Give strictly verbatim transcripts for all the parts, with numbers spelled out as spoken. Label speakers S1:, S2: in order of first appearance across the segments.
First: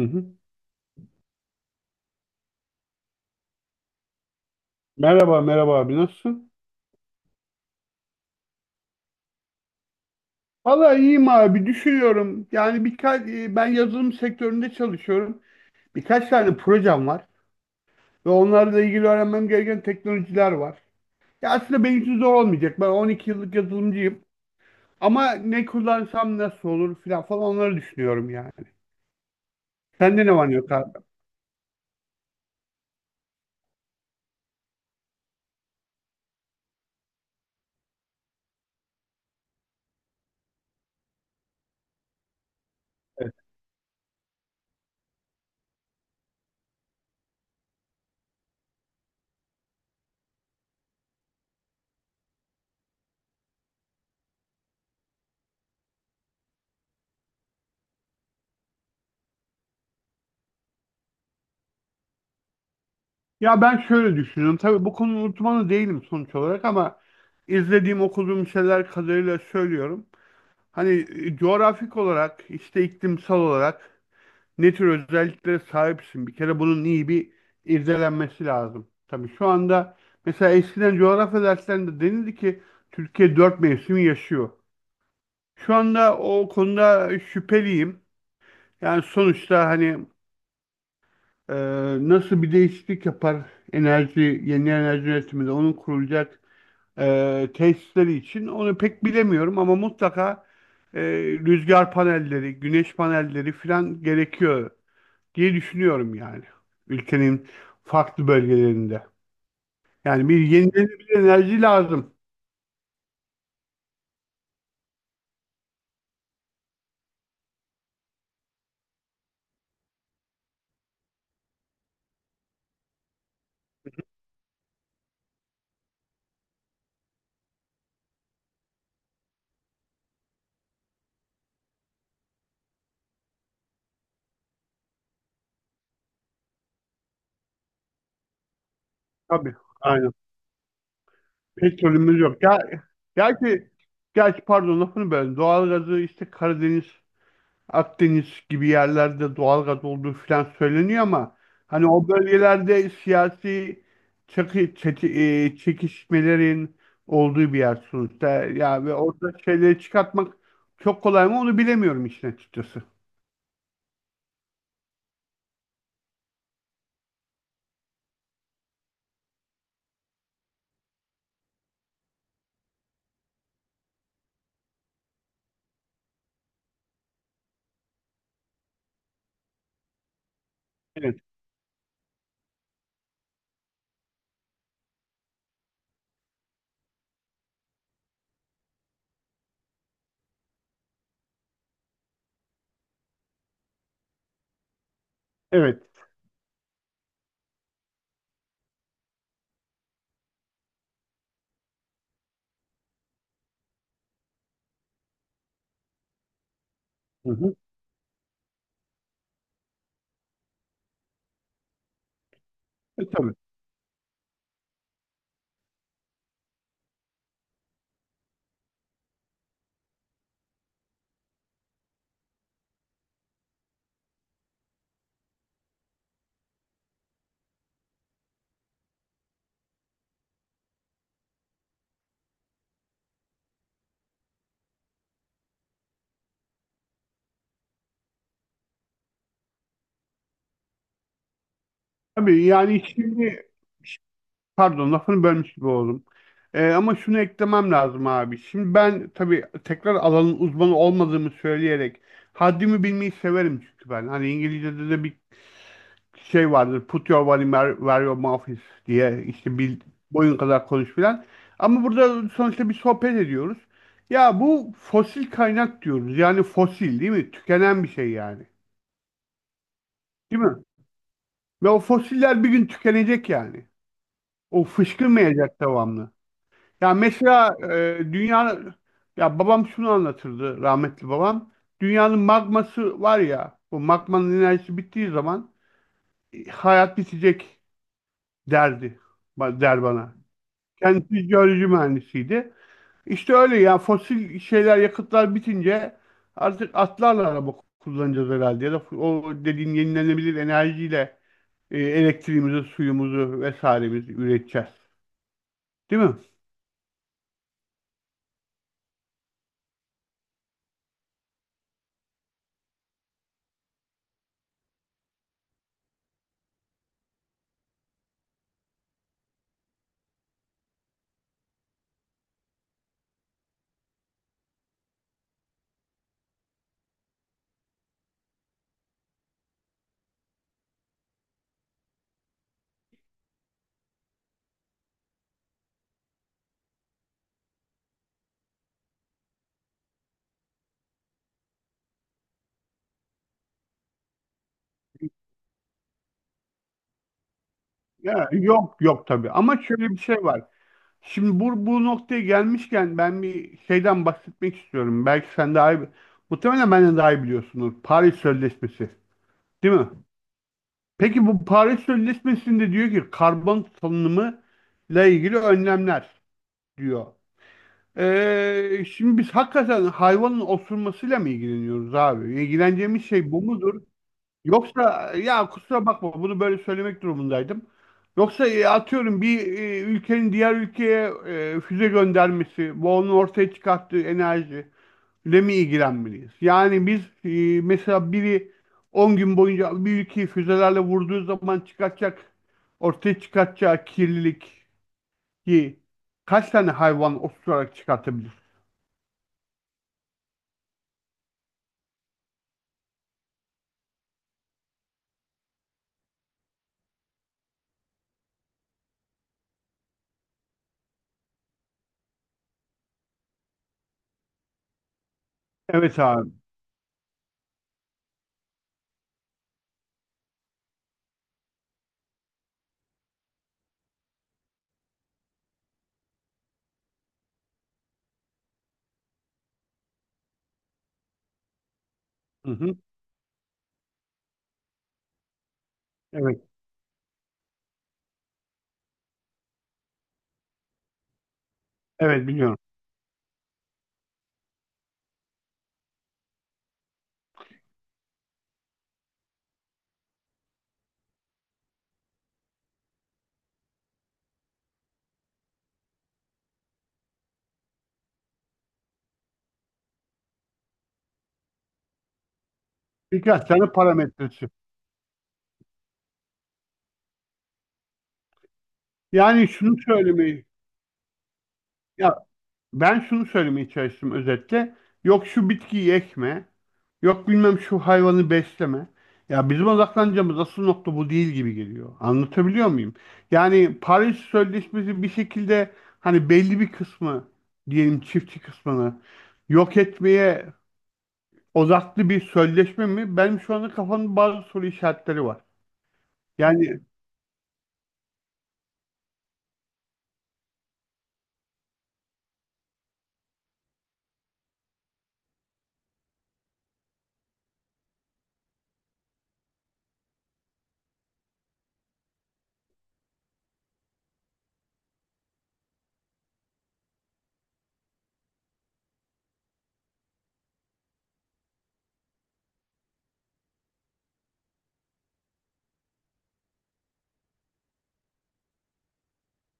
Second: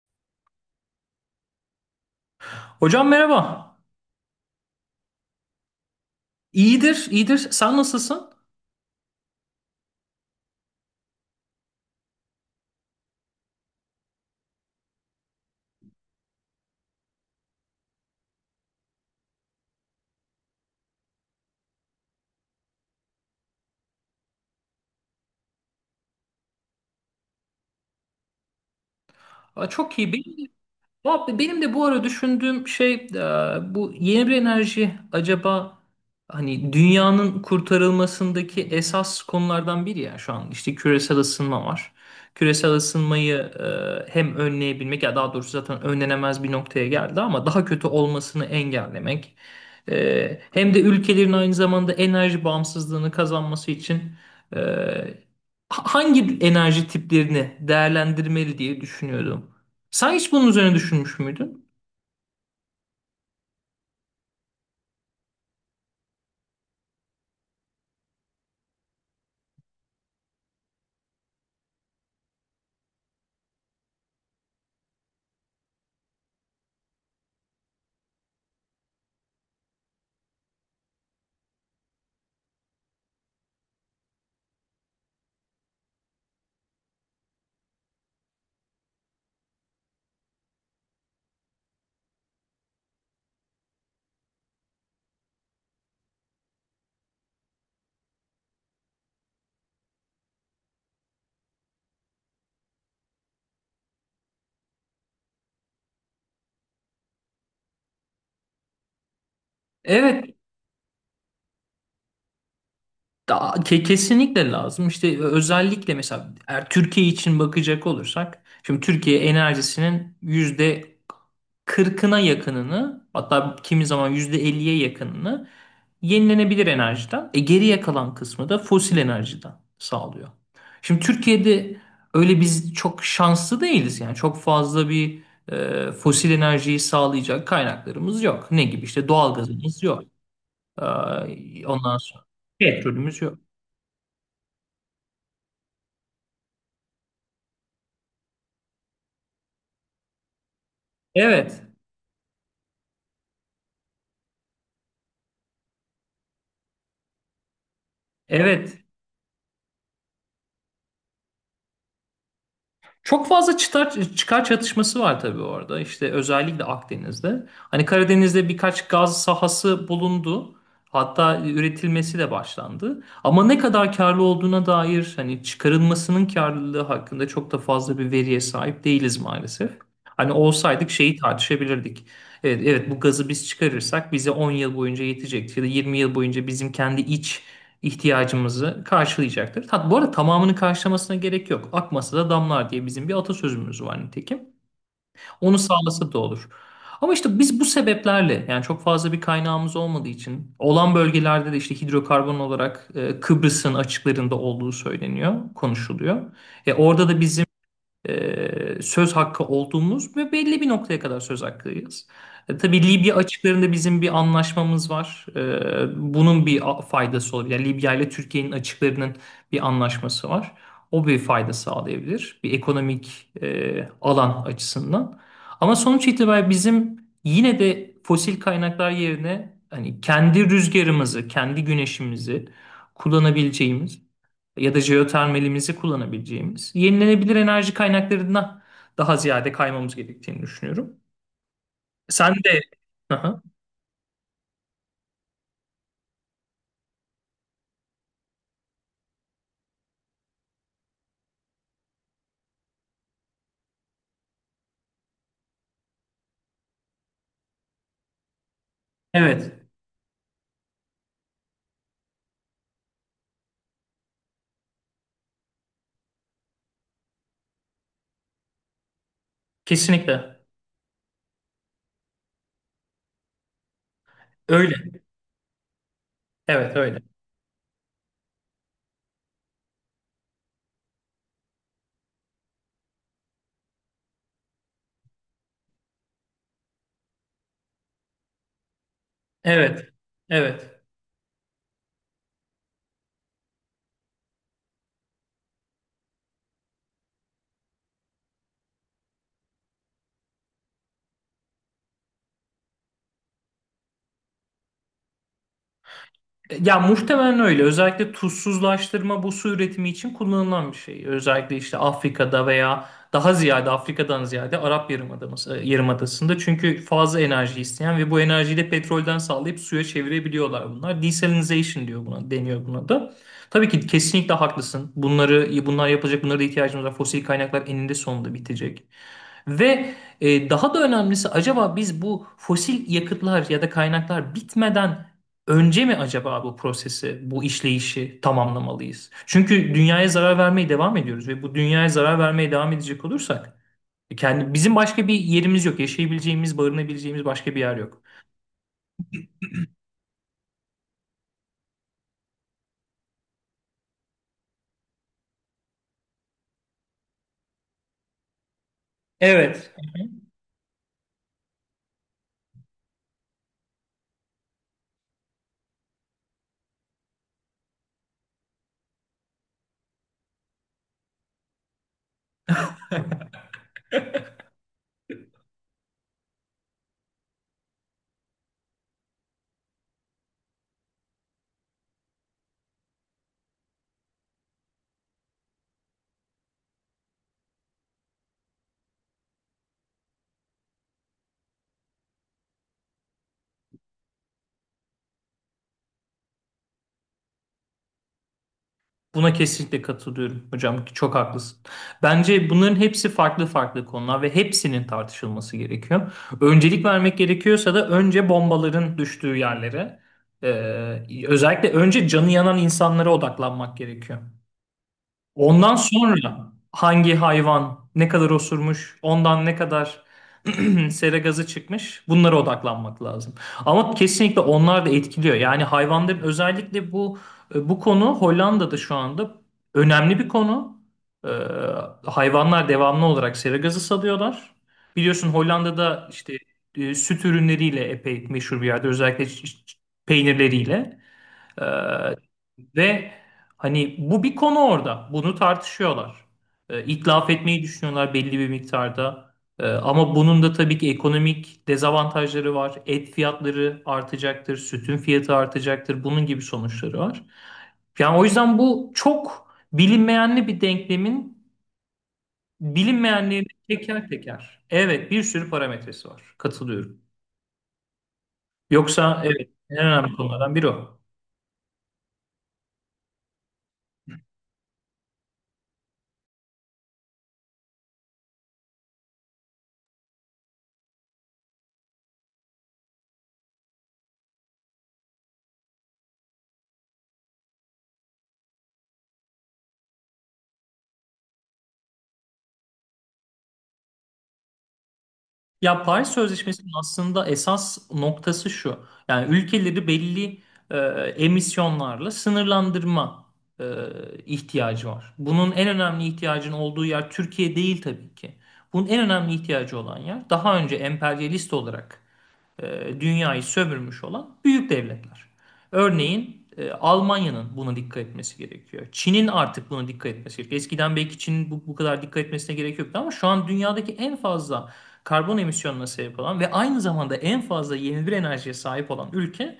S1: Hı hı.
S2: Hocam merhaba.
S1: Merhaba, merhaba abi nasılsın?
S2: İyidir, iyidir. Sen nasılsın?
S1: Valla iyiyim abi düşünüyorum. Yani birkaç e, ben yazılım sektöründe çalışıyorum. Birkaç tane projem var ve onlarla ilgili öğrenmem gereken teknolojiler var. Ya aslında benim için zor olmayacak. Ben on iki yıllık yazılımcıyım. Ama ne kullansam nasıl olur filan falan onları düşünüyorum yani.
S2: Aa, çok
S1: Sende ne var
S2: iyi.
S1: ne yok abi?
S2: Valla benim de bu ara düşündüğüm şey e, bu yeni bir enerji acaba hani dünyanın kurtarılmasındaki esas konulardan biri ya şu an işte küresel ısınma var. Küresel
S1: Evet.
S2: ısınmayı e, hem önleyebilmek ya daha doğrusu zaten önlenemez bir noktaya geldi ama daha kötü olmasını engellemek. E, hem de ülkelerin aynı zamanda enerji bağımsızlığını kazanması için e, hangi enerji tiplerini değerlendirmeli diye düşünüyordum. Sen hiç bunun üzerine düşünmüş müydün?
S1: Ya ben şöyle düşünüyorum. Tabii bu konu uzmanı değilim sonuç olarak ama izlediğim okuduğum şeyler kadarıyla söylüyorum. Hani e, coğrafik olarak, işte iklimsel olarak ne tür özelliklere sahipsin? Bir kere bunun iyi bir irdelenmesi lazım. Tabii şu anda mesela eskiden coğrafya derslerinde denildi ki Türkiye dört mevsim yaşıyor. Şu anda o konuda şüpheliyim. Yani sonuçta hani e, nasıl bir değişiklik yapar enerji, yeni enerji üretiminde onun kurulacak e, tesisleri için onu pek bilemiyorum ama mutlaka e, rüzgar panelleri, güneş panelleri filan gerekiyor diye düşünüyorum yani. Ülkenin farklı bölgelerinde. Yani
S2: Evet,
S1: bir yenilenebilir enerji lazım.
S2: da- ke- kesinlikle lazım. İşte özellikle mesela eğer Türkiye için bakacak olursak, şimdi Türkiye enerjisinin yüzde kırkına yakınını, hatta kimi zaman yüzde elliye yakınını yenilenebilir enerjiden, e, geriye kalan kısmı da fosil enerjiden sağlıyor. Şimdi Türkiye'de öyle biz çok şanslı değiliz yani çok fazla bir e, fosil enerjiyi sağlayacak kaynaklarımız yok. Ne gibi işte
S1: Tabii,
S2: doğalgazımız yok.
S1: aynen.
S2: Ee, Ondan
S1: Petrolümüz
S2: sonra
S1: yok. Ya,
S2: petrolümüz yok.
S1: gerçi, gerçi pardon lafını böldüm. Doğalgazı işte Karadeniz Akdeniz gibi yerlerde doğalgaz olduğu falan söyleniyor ama
S2: Evet,
S1: hani o bölgelerde siyasi çakı, çeti- e, çekişmelerin olduğu bir yer sonuçta.
S2: evet.
S1: Ya ve orada şeyleri çıkartmak çok kolay mı onu bilemiyorum işin açıkçası.
S2: Çok fazla çıkar, Çıkar çatışması var tabii orada. İşte özellikle Akdeniz'de. Hani Karadeniz'de birkaç gaz sahası bulundu. Hatta üretilmesi de başlandı. Ama ne kadar karlı olduğuna dair hani çıkarılmasının karlılığı hakkında çok da fazla bir veriye sahip değiliz maalesef. Hani olsaydık şeyi
S1: Evet.
S2: tartışabilirdik. Evet, evet, bu gazı biz çıkarırsak bize on yıl boyunca yetecektir ya da yirmi yıl boyunca bizim kendi iç ihtiyacımızı karşılayacaktır. Tat, bu arada tamamını karşılamasına gerek yok. Akmasa da damlar diye bizim bir atasözümüz var nitekim. Onu
S1: Evet.
S2: sağlasa da olur. Ama işte biz bu sebeplerle yani çok fazla bir kaynağımız olmadığı için olan bölgelerde de işte hidrokarbon olarak e, Kıbrıs'ın açıklarında olduğu söyleniyor, konuşuluyor. E, orada da
S1: Hı
S2: bizim
S1: hı.
S2: e, söz hakkı olduğumuz ve belli bir noktaya kadar söz hakkıyız. E, tabii
S1: E,
S2: Libya
S1: tabii.
S2: açıklarında bizim bir anlaşmamız var. E, bunun bir a- faydası olabilir. Yani Libya ile Türkiye'nin açıklarının bir anlaşması var. O bir fayda sağlayabilir. Bir ekonomik e, alan açısından. Ama sonuç itibariyle bizim yine de fosil kaynaklar yerine hani kendi rüzgarımızı, kendi güneşimizi kullanabileceğimiz ya da jeotermalimizi kullanabileceğimiz yenilenebilir enerji kaynaklarına daha ziyade kaymamız gerektiğini düşünüyorum. Sen
S1: Tabii
S2: de.
S1: yani
S2: Aha.
S1: şimdi pardon lafını bölmüş gibi oldum. E, ama şunu eklemem lazım abi. Şimdi ben tabii tekrar alanın uzmanı olmadığımı söyleyerek haddimi bilmeyi severim çünkü ben. Hani İngilizce'de de bir şey vardır. Put your money where where your mouth is diye
S2: Evet,
S1: işte bil, boyun kadar konuş filan. Ama burada sonuçta bir sohbet ediyoruz. Ya bu fosil kaynak diyoruz. Yani fosil değil mi? Tükenen bir şey yani.
S2: kesinlikle.
S1: Değil mi? Ve o fosiller bir gün tükenecek yani. O
S2: Öyle.
S1: fışkırmayacak devamlı.
S2: Evet,
S1: Ya
S2: öyle.
S1: mesela e, dünya ya babam şunu anlatırdı rahmetli babam. Dünyanın magması var ya. O magmanın enerjisi bittiği zaman e, hayat bitecek derdi. ba- Der
S2: Evet.
S1: bana.
S2: Evet.
S1: Kendisi jeoloji mühendisiydi. İşte öyle ya fosil şeyler yakıtlar bitince artık atlarla araba kullanacağız herhalde ya da o dediğin yenilenebilir enerjiyle e, elektriğimizi, suyumuzu vesairemizi üreteceğiz. Değil mi?
S2: Ya muhtemelen öyle. Özellikle tuzsuzlaştırma bu su üretimi için kullanılan bir şey. Özellikle işte Afrika'da veya daha ziyade Afrika'dan ziyade Arap Yarımadası, e, Yarımadası'nda. Çünkü fazla enerji isteyen ve bu enerjiyi de petrolden sağlayıp suya çevirebiliyorlar bunlar. Desalinization diyor buna, deniyor buna da. Tabii ki kesinlikle haklısın. Bunları bunlar yapılacak, bunlara da ihtiyacımız var. Fosil kaynaklar eninde sonunda bitecek. Ve e, daha da önemlisi acaba biz bu fosil yakıtlar ya da kaynaklar bitmeden önce mi acaba bu prosesi, bu işleyişi tamamlamalıyız? Çünkü dünyaya zarar vermeye devam ediyoruz ve bu dünyaya zarar vermeye devam edecek olursak e, kendi bizim başka bir yerimiz yok. Yaşayabileceğimiz, barınabileceğimiz başka bir yer yok.
S1: Ya, yok yok tabii ama şöyle bir şey var. Şimdi bu, bu noktaya gelmişken ben bir şeyden bahsetmek istiyorum. Belki sen daha iyi, muhtemelen benden daha iyi biliyorsunuz. Paris Sözleşmesi.
S2: Evet.
S1: Değil mi? Peki bu Paris Sözleşmesi'nde diyor ki karbon salınımı ile ilgili önlemler diyor. Ee, şimdi biz hakikaten hayvanın osurmasıyla mı ilgileniyoruz abi? İlgileneceğimiz şey bu mudur? Yoksa ya kusura bakma bunu böyle söylemek durumundaydım. Yoksa e, atıyorum bir e, ülkenin diğer ülkeye e, füze göndermesi, bu onun ortaya çıkarttığı enerji ile mi ilgilenmeliyiz? Yani biz e, mesela biri on gün boyunca bir ülkeyi füzelerle vurduğu zaman çıkartacak, ortaya çıkartacağı kirliliği kaç tane hayvan oturarak çıkartabilir?
S2: Buna kesinlikle katılıyorum hocam. Çok haklısın. Bence bunların hepsi farklı farklı konular ve hepsinin tartışılması gerekiyor. Öncelik vermek gerekiyorsa da önce bombaların düştüğü yerlere, e, özellikle önce canı yanan insanlara odaklanmak gerekiyor. Ondan
S1: Evet abi.
S2: sonra hangi hayvan ne kadar osurmuş, ondan ne kadar sera gazı çıkmış bunlara odaklanmak lazım. Ama kesinlikle onlar da etkiliyor. Yani hayvanların özellikle bu e, bu konu Hollanda'da şu anda önemli bir konu. Ee,
S1: Hı
S2: Hayvanlar
S1: hı.
S2: devamlı olarak sera gazı salıyorlar. Biliyorsun Hollanda'da işte
S1: Evet.
S2: e, süt ürünleriyle epey meşhur bir yerde özellikle ç- ç- peynirleriyle. Ee,
S1: Evet biliyorum.
S2: Ve hani bu bir konu orada. Bunu tartışıyorlar. Ee, itlaf etmeyi düşünüyorlar belli bir miktarda. Ee, ama bunun da tabii ki ekonomik dezavantajları var. Et fiyatları artacaktır, sütün fiyatı artacaktır. Bunun gibi sonuçları var. Yani o yüzden bu çok bilinmeyenli bir denklemin bilinmeyenliğini
S1: Birkaç tane
S2: teker
S1: parametresi.
S2: teker. Evet, bir sürü parametresi var. Katılıyorum. Yoksa
S1: Yani
S2: evet
S1: şunu
S2: en önemli
S1: söylemeyi,
S2: konulardan biri o.
S1: ya ben şunu söylemeye çalıştım özetle. Yok şu bitkiyi ekme. Yok bilmem şu hayvanı besleme. Ya bizim odaklanacağımız asıl nokta bu değil gibi geliyor. Anlatabiliyor muyum? Yani Paris Sözleşmesi bir şekilde hani belli bir kısmı diyelim çiftçi kısmını yok etmeye odaklı bir sözleşme mi? Benim şu anda kafamda bazı soru işaretleri var.
S2: Ya Paris Sözleşmesi'nin
S1: Yani
S2: aslında esas noktası şu. Yani ülkeleri belli e, emisyonlarla sınırlandırma e, ihtiyacı var. Bunun en önemli ihtiyacın olduğu yer Türkiye değil tabii ki. Bunun en önemli ihtiyacı olan yer daha önce emperyalist olarak e, dünyayı sömürmüş olan büyük devletler. Örneğin e, Almanya'nın buna dikkat etmesi gerekiyor. Çin'in artık buna dikkat etmesi gerekiyor. Eskiden belki Çin'in bu, bu kadar dikkat etmesine gerek yoktu ama şu an dünyadaki en fazla karbon emisyonuna sebep olan ve aynı zamanda en fazla yenilenebilir enerjiye sahip olan ülke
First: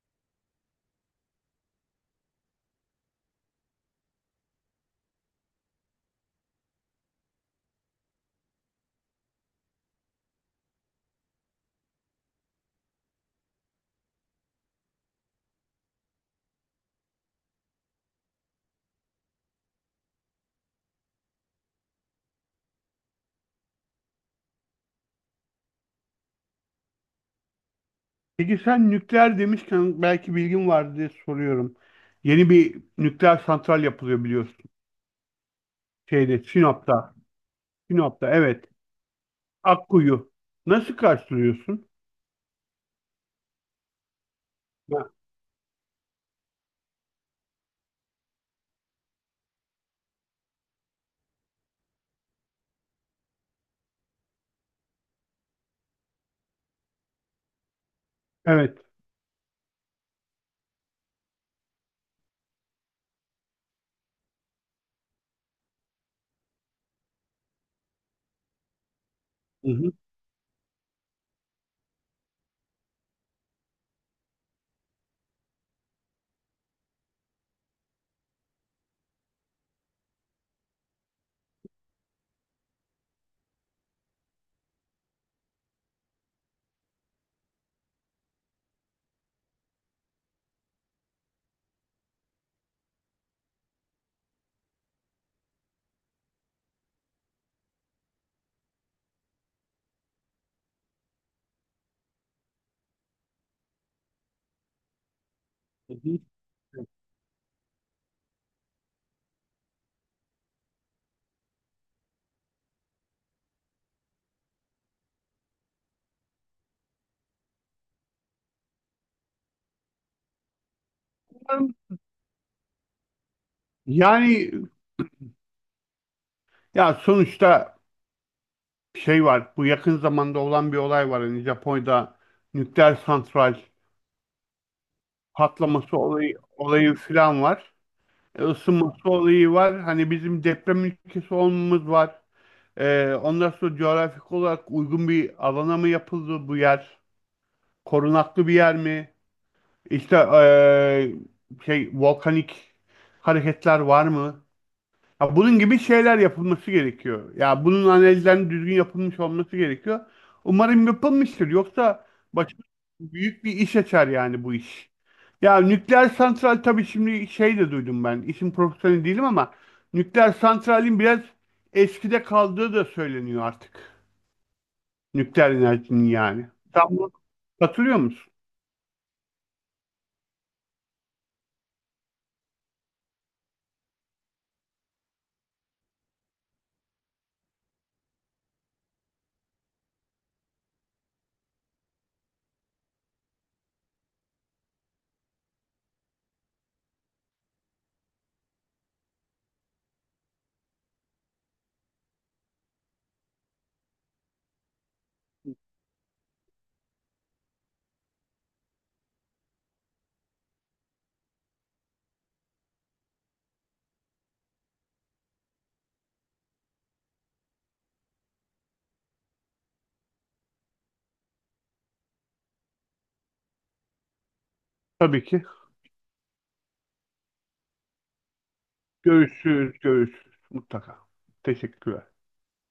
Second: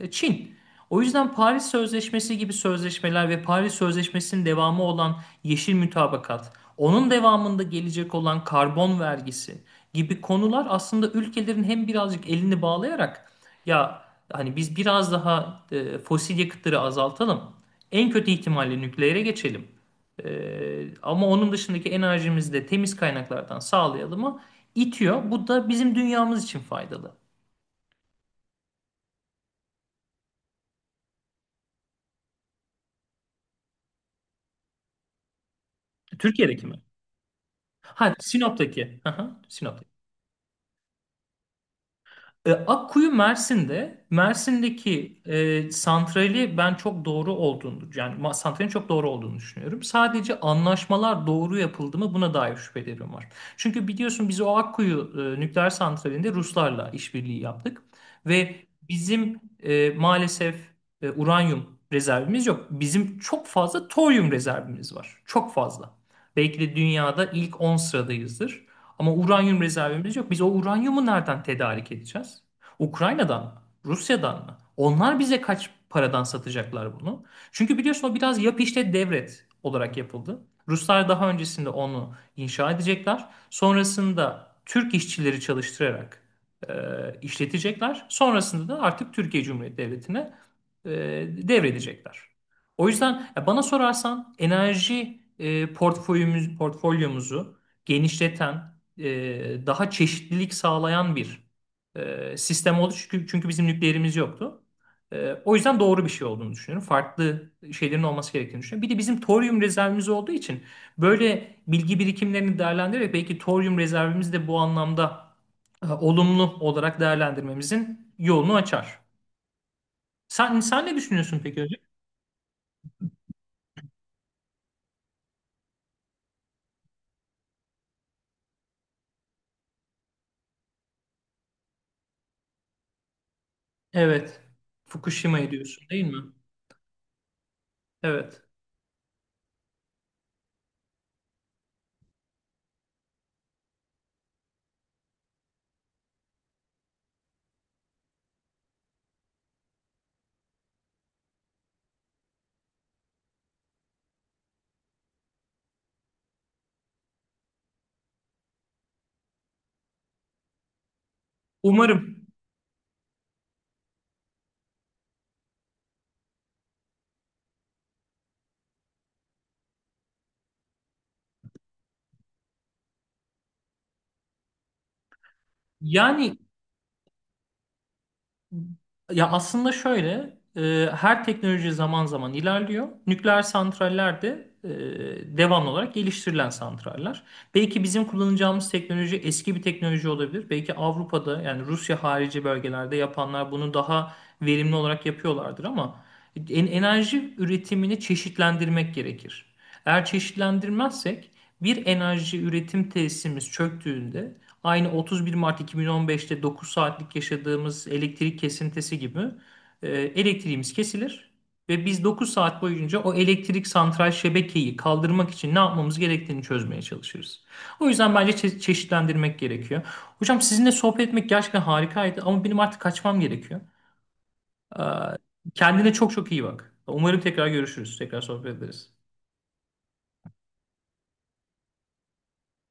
S2: e, Çin. O yüzden Paris Sözleşmesi gibi sözleşmeler ve Paris Sözleşmesi'nin devamı olan yeşil mütabakat, onun devamında gelecek olan karbon vergisi gibi konular aslında ülkelerin hem birazcık elini bağlayarak ya hani biz biraz daha e, fosil yakıtları azaltalım. En kötü ihtimalle nükleere geçelim. E, Ama onun dışındaki enerjimizi de temiz kaynaklardan sağlayalım'ı itiyor. Bu da bizim dünyamız için faydalı.
S1: peki sen nükleer demişken belki bilgin var diye soruyorum. Yeni bir nükleer santral yapılıyor biliyorsun. Şeyde
S2: Türkiye'deki mi?
S1: Sinop'ta.
S2: Ha
S1: Sinop'ta evet.
S2: Sinop'taki. Aha, Sinop'taki.
S1: Akkuyu. Nasıl karşılıyorsun?
S2: E, Akkuyu Mersin'de.
S1: Ha,
S2: Mersin'deki e, santrali ben çok doğru olduğunu yani ma- santralin çok doğru olduğunu düşünüyorum. Sadece anlaşmalar doğru yapıldı mı buna dair şüphelerim var. Çünkü biliyorsun biz o Akkuyu e, nükleer santralinde Ruslarla işbirliği yaptık ve
S1: evet.
S2: bizim e, maalesef e, uranyum rezervimiz yok. Bizim çok fazla toryum rezervimiz var. Çok fazla. Belki de dünyada ilk on sıradayızdır. Ama uranyum
S1: Hı hı,
S2: rezervimiz yok. Biz o uranyumu nereden tedarik edeceğiz? Ukrayna'dan mı? Rusya'dan mı? Onlar bize kaç paradan satacaklar bunu? Çünkü biliyorsun o biraz yap işlet devret olarak yapıldı. Ruslar daha öncesinde onu inşa edecekler. Sonrasında Türk işçileri çalıştırarak e, işletecekler. Sonrasında da artık Türkiye Cumhuriyeti Devleti'ne e, devredecekler. O yüzden ya bana sorarsan enerji e, portföyümüz, portfolyomuzu genişleten, e, daha çeşitlilik sağlayan bir e, sistem oldu. Çünkü, çünkü bizim nükleerimiz yoktu. E, o yüzden
S1: hı
S2: doğru bir
S1: hı.
S2: şey olduğunu düşünüyorum. Farklı şeylerin olması gerektiğini düşünüyorum. Bir de bizim toryum rezervimiz olduğu için böyle bilgi birikimlerini değerlendirerek belki toryum rezervimiz de bu anlamda e, olumlu olarak değerlendirmemizin yolunu açar. Sen, sen ne düşünüyorsun peki hocam?
S1: Yani ya sonuçta şey var. Bu yakın zamanda olan bir olay var. Hani Japonya'da nükleer santral
S2: Evet. Fukushima'yı diyorsun
S1: patlaması
S2: değil mi?
S1: olayı, olayı falan var.
S2: Evet.
S1: E, ısınması olayı var. Hani bizim deprem ülkesi olmamız var. E, ondan sonra coğrafik olarak uygun bir alana mı yapıldı bu yer? Korunaklı bir yer mi? İşte eee, şey volkanik hareketler var mı? Ya bunun gibi şeyler yapılması gerekiyor. Ya bunun analizlerinin düzgün yapılmış olması gerekiyor. Umarım yapılmıştır. Yoksa
S2: Umarım.
S1: başımıza büyük bir iş açar yani bu iş. Ya nükleer santral tabii şimdi şey de duydum ben. İşin profesyoneli değilim ama nükleer santralin biraz eskide kaldığı da söyleniyor artık. Nükleer enerjinin
S2: Yani
S1: yani. Sen buna katılıyor musun?
S2: Ya aslında şöyle, e, her teknoloji zaman zaman ilerliyor. Nükleer santraller de e, devamlı olarak geliştirilen santraller. Belki bizim kullanacağımız teknoloji eski bir teknoloji olabilir. Belki Avrupa'da yani Rusya harici bölgelerde yapanlar bunu daha verimli olarak yapıyorlardır ama en- enerji üretimini çeşitlendirmek gerekir. Eğer çeşitlendirmezsek bir enerji üretim tesisimiz çöktüğünde aynı otuz bir Mart iki bin on beşte dokuz saatlik yaşadığımız elektrik kesintisi gibi e, elektriğimiz kesilir ve biz dokuz saat boyunca o elektrik santral şebekeyi kaldırmak için ne yapmamız gerektiğini çözmeye çalışırız. O yüzden bence çe- çeşitlendirmek gerekiyor. Hocam sizinle sohbet etmek gerçekten harikaydı ama benim artık kaçmam gerekiyor. Ee,
S1: Tabii ki.
S2: Kendine çok çok iyi bak. Umarım tekrar görüşürüz. Tekrar sohbet ederiz.
S1: Görüşürüz, görüşürüz mutlaka. Teşekkürler.